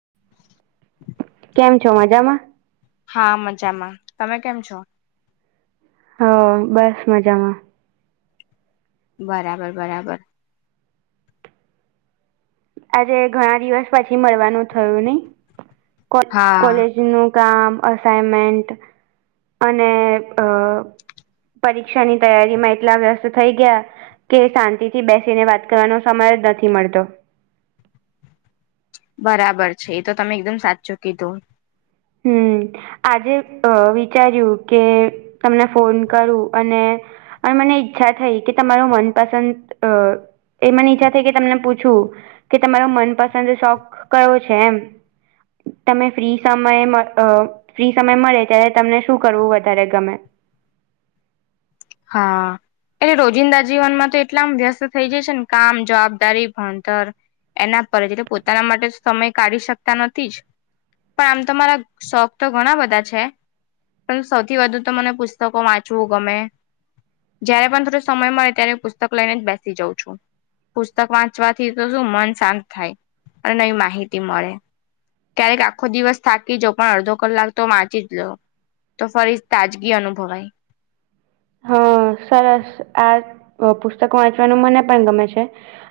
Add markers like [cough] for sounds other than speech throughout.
હમ [inaudible] કેમ છો મજામાં? હા મજામાં. તમે કેમ છો? હહ બસ મજામાં. બરાબર બરાબર. આજે ઘણા દિવસ પછી મળવાનું થયું નહી? કો હા કોલેજનું કામ, અસાઇનમેન્ટ અને અ પરીક્ષાની તૈયારીમાં એટલા વ્યસ્ત થઈ ગયા. કે શાંતિથી બેસીને વાત કરવાનો સમય જ નથી મળતો. બરાબર છે. ઈ તો તમે એકદમ સાચું કીધું. હમ આજે અ વિચાર્યું કે તમને ફોન કરું અને અને મને ઈચ્છા થઈ કે તમારું મનપસંદ અ એ મને ઈચ્છા થઈ કે તમને પૂછું કે તમારો મનપસંદ શોખ કયો છે એમ? તમે ફ્રી સમ મય મ અ ફ્રી સમય મળે ત્યારે તમને શું કરવું વધારે ગમે? હા એ રોજિંદા જીવનમાં તો એટલા આમ વ્યસ્ત થઈ જઈએ છે ને કામ જવાબદારી ભણતર એના પર જ એટલે પોતાના માટે સમય કાઢી શકતા નથી, જ પણ આમ તો મારા શોખ તો ઘણા બધા છે. પણ સૌથી વધુ તો મને પુસ્તકો વાંચવું ગમે. જયારે પણ થોડો સમય મળે, ત્યારે હું પુસ્તક લઈને જ બેસી જાઉં છું. પુસ્તક વાંચવાથી તો શું મન શાંત થાય અને નવી માહિતી મળે. ક્યારેક આખો દિવસ થાકી જાવ પણ અડધો કલાક તો વાંચી જ લો. તો ફરી તાજગી અનુભવાય. હા, સરસ આ પુસ્તક વાંચવાનું મને પણ ગમે છે.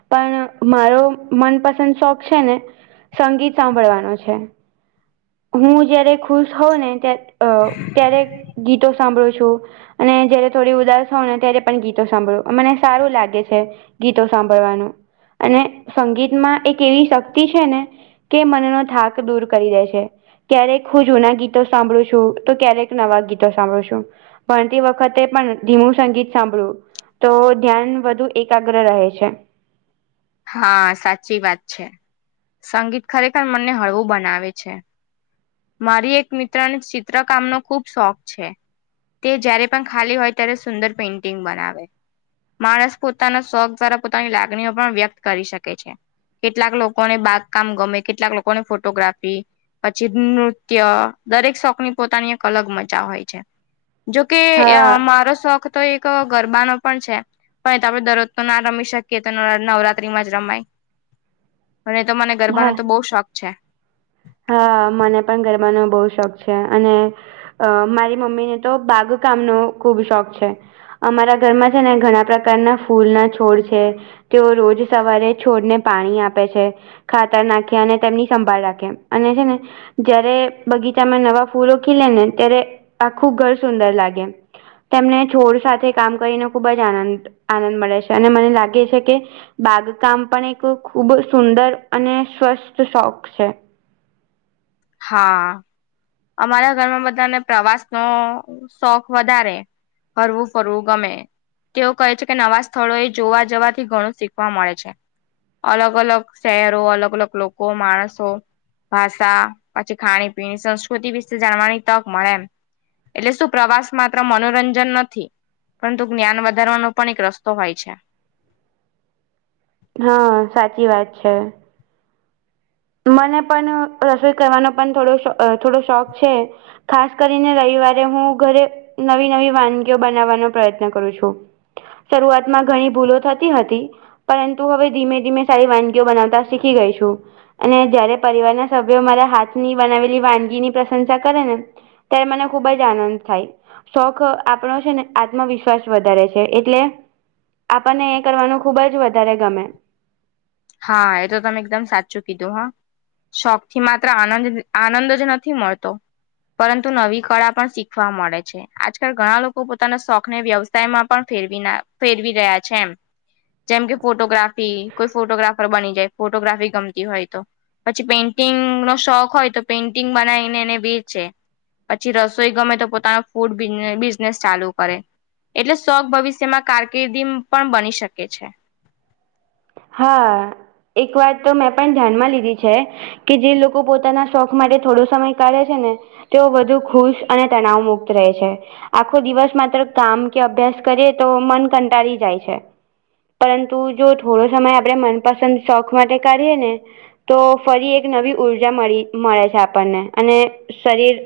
પણ મારો મનપસંદ શોખ છે, ને સંગીત સાંભળવાનો છે, હું જયારે ખુશ હોઉં ને ત્યારે. અ ક્યારે ગીતો સાંભળો છો, અને જયારે થોડી ઉદાસ હોઉ ને ત્યારે પણ ગીતો સાંભળું મને સારું લાગે છે, ગીતો સાંભળવાનું. અને સંગીતમાં એક એવી શક્તિ છે, ને કે મનનો થાક દૂર કરી દે છે. ક્યારેક હું જૂના ગીતો સાંભળું છું, તો ક્યારેક નવા ગીતો સાંભળું છું. ભણતી વખત તે પણ ધીમું સંગીત સાંભળવું તો ધ્યાન વધુ એકાગ્ર રહે છે. હા સાચી વાત છે, સંગીત ખરેખર મનને હળવું બનાવે છે. મારી એક મિત્રને ચિત્રકામ નો ખુબ શોખ છે. તે જયારે પણ ખાલી હોય ત્યારે સુંદર પેઇન્ટિંગ બનાવે. માણસ પોતાના શોખ દ્વારા પોતાની લાગણીઓ પણ વ્યક્ત કરી શકે છે. કેટલાક લોકોને બાગકામ ગમે કેટલાક લોકોને ફોટોગ્રાફી, પછી નૃત્ય દરેક શોખની પોતાની એક અલગ મજા હોય છે. જોકે અ હા મારો શોખ. તો એક ગરબા ન પણ છે, પણ આપડે દરરોજ તો ના રમી શકીએ તો નવરાત્રી, કરીમાં જ રમાય અને તો મને ગરબાનો હા તો બહુ શોખ છે. હા મને પણ ગરબાનો બહુ શોખ છે, અને અ મારી મમ્મીને તો બાગકામનો ખુબ શોખ છે. અમારા ઘરમાં છે, ને ઘણા પ્રકારના ફૂલ ના છોડ છે. તેઓ રોજ સવારે છોડને પાણી આપે છે, ખાતર નાખે અને તેમની સંભાળ રાખે. અને છે, ને જયારે બગીચામાં નવા ફૂલો ખીલે ને ત્યારે આખું ઘર સુંદર લાગે. તેમને છોડ સાથે કામ કરીને ખુબ જ આનંદ આનંદ મળે છે, અને મને લાગે છે, કે બાગકામ પણ એક ખૂબ સુંદર અને સ્વસ્થ શોખ છે. હા, અમારા ઘરમાં બધાને પ્રવાસ નો શોખ વધારે, ફરવું ફરવું ગમે. તેઓ કહે છે, કે નવા સ્થળો એ જોવા જવાથી ઘણું શીખવા મળે છે. અલગ અલગ શહેરો અલગ અલગ લોકો માણસો ભાષા. પછી ખાણી પીણી સંસ્કૃતિ વિશે જાણવાની તક મળે એમ, એટલે શું પ્રવાસ માત્ર મનોરંજન નથી. પરંતુ જ્ઞાન વધારવાનો પણ એક રસ્તો હોય છે. હા સાચી વાત છે. મને પણ રસોઈ કરવાનો પણ થોડો થોડો શોખ છે, ખાસ કરીને રવિવારે હું ઘરે, નવી નવી વાનગીઓ બનાવવાનો પ્રયત્ન કરું છું. શરૂઆતમાં ઘણી ભૂલો થતી હતી. પરંતુ હવે ધીમે ધીમે સારી વાનગીઓ બનાવતા શીખી ગઈ છું. અને જયારે પરિવારના સભ્યો મારા હાથની બનાવેલી વાનગીની પ્રશંસા કરે ને ત્યારે મને ખુબ જ આનંદ થાય. શોખ આપણો છે, ને આત્મવિશ્વાસ વધારે છે, એટલે આપણને એ કરવાનું ખૂબ જ વધારે ગમે. હા એ તો તમે એકદમ સાચું કીધું હા. શોખ થી માત્ર આનંદ આનંદ જ નથી મળતો પરંતુ નવી કળા પણ શીખવા મળે છે. આજકાલ ઘણા લોકો પોતાના શોખને વ્યવસાય માં પણ ફેરવી ફેરવી રહ્યા છે, એમ. જેમ કે ફોટોગ્રાફી કોઈ ફોટોગ્રાફર બની જાય ફોટોગ્રાફી ગમતી હોય તો. પછી પેઇન્ટિંગ નો શોખ હોય તો પેઇન્ટિંગ બનાવીને એને વેચે છેે. પછી રસોઈ ગમે તો પોતાનું ફૂડ બિસીબેસ બિઝનેસ ચાલુ કરે. એટલે શોક ભવિષ્યમાં કારકિર્દી પણ બની શકે છે. હા એક વાત તો મેં પણ ધ્યાનમાં લીધી છે કે જે લોકો પોતાના શોખ માટે થોડો સમય કાઢે છે ને તેઓ વધુ ખુશ અને તનાવ મુક્ત રહે છે. આખો દિવસ માત્ર કામ કે અભ્યાસ કરીએ તો મન કંટાળી જાય છે. પરંતુ જો થોડો સમય આપણેે મનપસંદ શોખ માટે કાઢીએ ને તો ફરી એક નવી ઉઊર્જા મળી મળે છે આપણને અને શરીર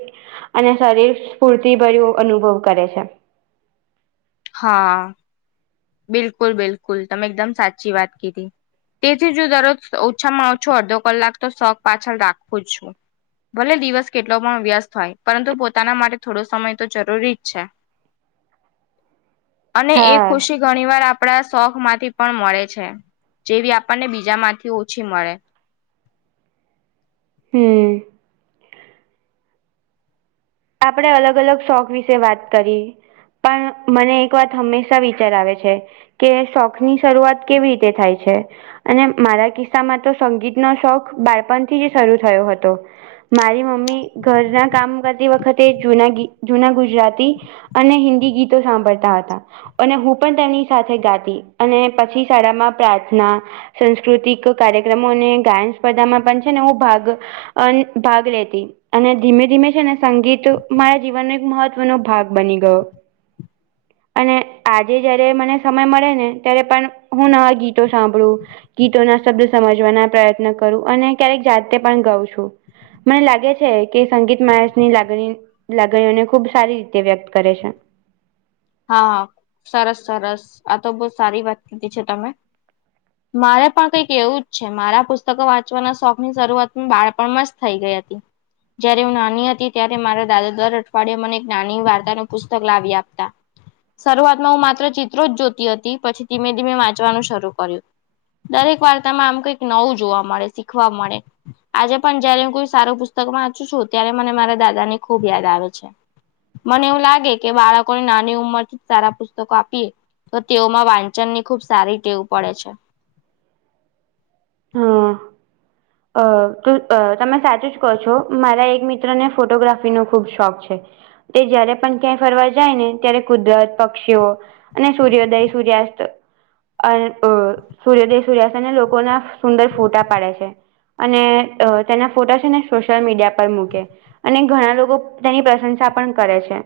અને શરીર સ્ફૂર્તિભર્યું અનુભવ કરે છે. હા. બિલકુલ બિલકુલ તમે એકદમ સાચી વાત કીધી. તેથી જો દરરોજ ઓછામાં ઓછું અડધો કલાક તો શોક પાછળ રાખવું જ છું. ભલે દિવસ કેટલો પણ વ્યસ્ત હોય પરંતુ પોતાના માટે થોડો સમય તો જરૂરી જ છે. [inaudible] અને એ હા ખુશી ઘણી વાર આપણા શોખ માંથી પણ મળે છે, જેવી આપણને બીજા માંથી ઓછી મળે. હમ. આપણે અલગ અલગ શોખ વિશે વાત કરી. પણ મને એક વાત હંમેશા વિચાર આવે છે કે શોખ ની શરૂઆત કેવી રીતે થાય છે? અને મારા કિસ્સામાં તો સંગીતનો શોખ બાળપણ થી જ શરૂ થયો હતો. મારી મમ્મી ઘર ના કામ કર વખતે જૂના જૂના ગુજરાતી અને હિન્દી ગીતો સાંભળતા હતાં. અને હું પણ તેમની સાથે ગાતી અને પછી શાળામાં પ્રાર્થના સાસ્કૃતિક કાર્યક્રમો અને ગાયન સ્પર્ધામાં પણ છે ને હું ભાગ અ ભાગ લેતી અને ધીમે ધીમે છે ને સંગીત મારા જીવનનો એક મહત્વનોો ભાગ બની ગયો. અને આજે જયારે મને સમય મળે ને ત્યારે પણ હું નવા ગીતો સાંભળું ગીતો ના શબ્દ સમજવાના પ્રયત્ન કરું અને ક્યારેક જાતે પણ ગાઉં છું. મને લાગે છે, કે સંગીતમાં ની લાગણી લાગણીઓને ખુબ સારી રીતે વ્યક્ત કરે છે. હા સરસ સરસ આ તો બહુ સારી વાત કીધી છે તમે. [unintelligible] મારે પણ કઈક એવું જ છે મારા પુસ્તકો વાંચવાના શોખ ની શરૂઆત બાળપણમાં જ થઈ ગઈ હતી. જયારે હું નાની હતી ત્યારે મારા દાદા દર અઠવાડિયે મને એક નાની વાર્તા નુ પુસ્તક લાવી આપતાં. શરૂઆતમાં હું માત્ર ચિત્રો જ જોતી હતી પછી ધીમે ધીમે વાંચવાનું શરૂ કર્યું. દરેક વાર્તામાં આમ કઈક નવું જોવા મળે શીખવા મળે. આજે પણ જયારે હું કોઈ સારું પુસ્તક વાંચું છું ત્યારે મને મારા દાદા ને ખુબ યાદ આવે છે. મને એવું લાગે કે બાળકોને નાની ઉંમર થી સારા પુસ્તકો આપીએ તો તેઓમાં વાંચન ની ખુબ સારી ટેવું પડે છે. હમ. અ તમે સાચું જ કહો છો મારા એક મિત્ર ને ફોટોગ્રાફીનોો ખૂબ શોખ છે. તે જયારે પણ ક્યાંય ફરવા જાય ને ત્યારે કુદરત પક્ષીઓ અને સૂર્યોદય સૂર્યાસ્ત અ સૂર્યોદય સૂર્યાસ્ત અને લોકોના સુંદર ફોટા પાડે છે અને તેના ફોટા છે ને સોશિયલ મીડિયા પર મૂકે અને ઘણા લોકો તેની પ્રશંસા પણ કરે છે.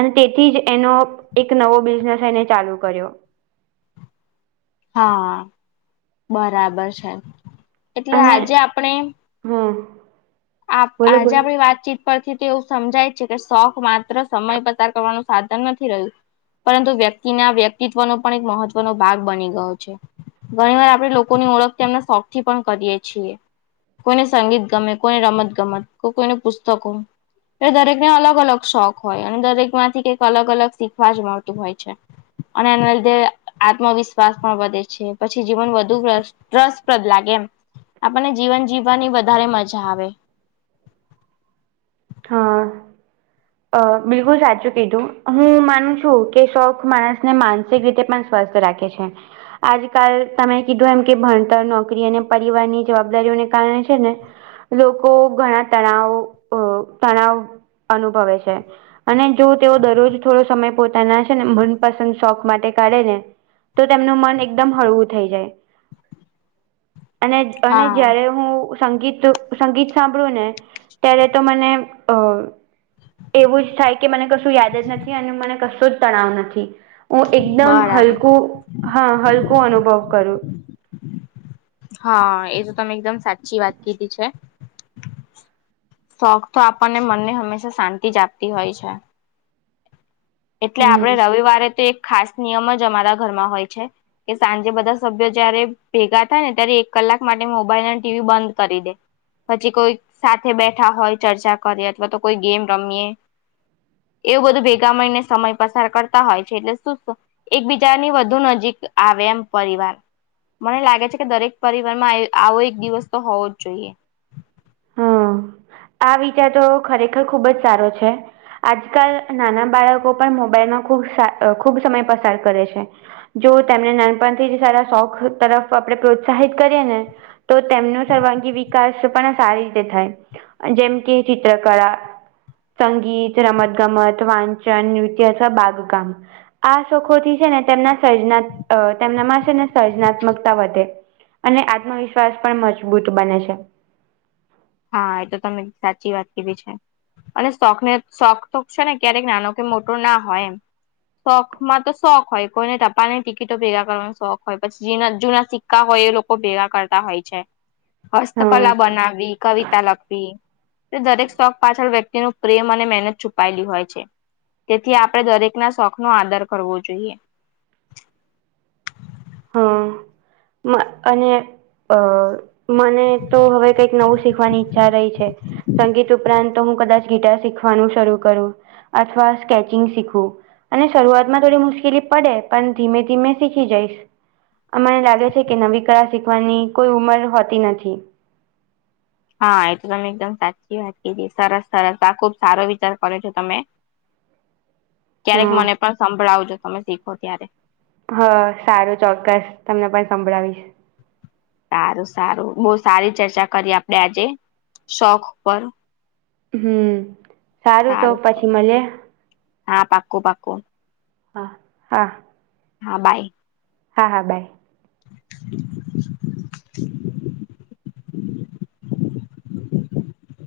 અને તેથી જ એનો એક નવો બિઝનેસ એને ચાલુ કર્યો. હા બરાબર છે એટલે આજે આપણે હા. આપ આજે આપણી વાતચીત પરથી તો એવું સમજાય છે કે શોખ માત્ર સમય પસાર કરવાનું સાધન નથી રહ્યું પરંતુ વ્યક્તિના વ્યક્તિત્વનો પણ એક મહત્વનો ભાગ બની ગયો છે. ઘણી વાર આપણે લોકોની ઓળખના શોખથી પણ કરીએ છીએ કોઈને સંગીત ગમે કોઈને રમત ગમત કો કોઈને પુસ્તકો એ દરેકને અલગ અલગ શોખ હોય અને દરેક માંથી કંઈક અલગ અલગ શીખવા જ મળતું હોય છે. અને એના લીધે આત્મવિશ્વાસ પણ વધે છે પછી જીવન વધુ ભ્રષ્ટ રસપ્રદ લાગે એમ આપણને જીવન જીવવાની વધારે મજા આવે હા. અ બિલકુલ સાચું કીધું હું માનું છું કે શોખ માણસ ને માનસિક રીતે પણ સ્વસ્થ રાખે છે. આજકાલ તમે કીધું એમ કે ભણતર નોકરી અને પરિવારની જવાબદારીઓને કારણે છે ને લોકો ઘણા તણાવ તણાવ અનુભવે છે. અને જો તેઓ દરરોજ થોડો સમય પોતાના છે ને મનપસંદ શોખ માટે કાઢે ને તો તેમનું મન એકદમ હળવું થઈ જાય અને અને હા જયારે હું સંગીત સંગીત સાંભળ્યું ને ત્યારે તો મને અ એવું જ થાય કે મને કશું યાદ જ નથી અને મને કશું જ તણાવ નથી. હું એકદમ બરાબર હલકું હા હલકું અનુભવ કરું હા એ તો તમે એકદમ સાચી વાત કીધી છે. શોખ તો આપણને મનને હંમેશા શાંતિ જ આપતી હોય છે. એટલે આપણે હમ રવિવારે તો એક ખાસ નિયમ જ અમારા ઘરમાં હોય છે. કે સાંજે બધા સભ્યો જયારે ભેગા થાય ને ત્યારે એક કલાક માટે મોબાઈલ અને ટીવી બંધ કરી દે પછી કોઈ સાથે બેઠા હોય ચર્ચા કરીએ અથવા તો કોઈ ગેમ રમીએ. એવું બધું ભેગા મળી ને સમય પસાર કરતા હોય છે એટલે શું એકબીજાની વધુ નજીક આવે એમ પરિવાર મને લાગે છે કે દરેક પરિવારમાં આવો એક દિવસ તો હોવો જ જોઈએ. હમ્મ આ વિચાર તો ખરેખર ખુબ જ સારો છે. આજકાલ નાના બાળકો પણ મોબાઈલનો ખૂબ ખુબ સમય પસાર કરે છે. જો તેમને નાનપણથી જ સારા શોખ તરફ આપણે પ્રોત્સાહિત કરીએ ને તો તેમનો સર્વાંગી વિકાસ પણ સારી રીતે થાય જેમ કે ચિત્રકળા સંગીત રમત ગમત વાંચન નૃત્ય છે બાગકામ આ શોખોથી છે ને તેમના સર્જના તેમનામાં છે ને સર્જનાત્મકતા વધે અને આત્મવિશ્વાસ પણ મજબૂત બને છે. હા એ તો તમે સાચી વાત કીધી છે. અને શોખને શોખ તો છે ને ક્યારેક નાનો કે મોટો ના હોય એમ શોખ માં તો શોખ હોય કોઈને ટપાલ ની ટિકિટો ભેગા કરવાનો શોખ હોય પછી જુના સિક કા હોય એ લોકો ભેગા કરતા હોય છે. હ હસ્તકલા બનાવી કવિતા લખવી તે દરેક શોખ પાછળ વ્યક્તિ નુ પ્રેમ અને મહેનત છુપાયેલી હોય છે. તેથી આપડણે દરેક ના શોખ નો આદર કરવો જોઈએ. હા અને અ મને તો હવે કઈક નવું શીખવાની ઈચ્છા રહી છે. સંગીત ઉપરાંત તો હું કદાચ ગિટાર શીખવાનું શરૂ કરું અથવા સ્કેચિંગ શીખું. અને શરૂઆતમાં થોડી મુશ્કેલી પડે પણ ધીમે ધીમે શીખી જઈશ. મને લાગે છે કે નવી કળા શીખવાની કોઈ ઉંમર હોતી નથી. હા એ તો તમે એકદમ સાચી વાત કીધી સરસ સરસ આ ખુબ સારો વિચાર કરો છો તમે. [inaudible] ક્યારેક હમ મને પણ સંભળાવજો તમે શીખો ત્યારે. હ સારું ચોક્કસ તમને પણ સંભળાવીશ. સારું સારું બહુ સારી ચર્ચા કરીએ આપડે આજે, શોખ પર. હમ. તો સારું પછી મળીએ હા પાકું પાકું. હા હા. હા બાય. હા હા બાય. [inaudible] [inaudible]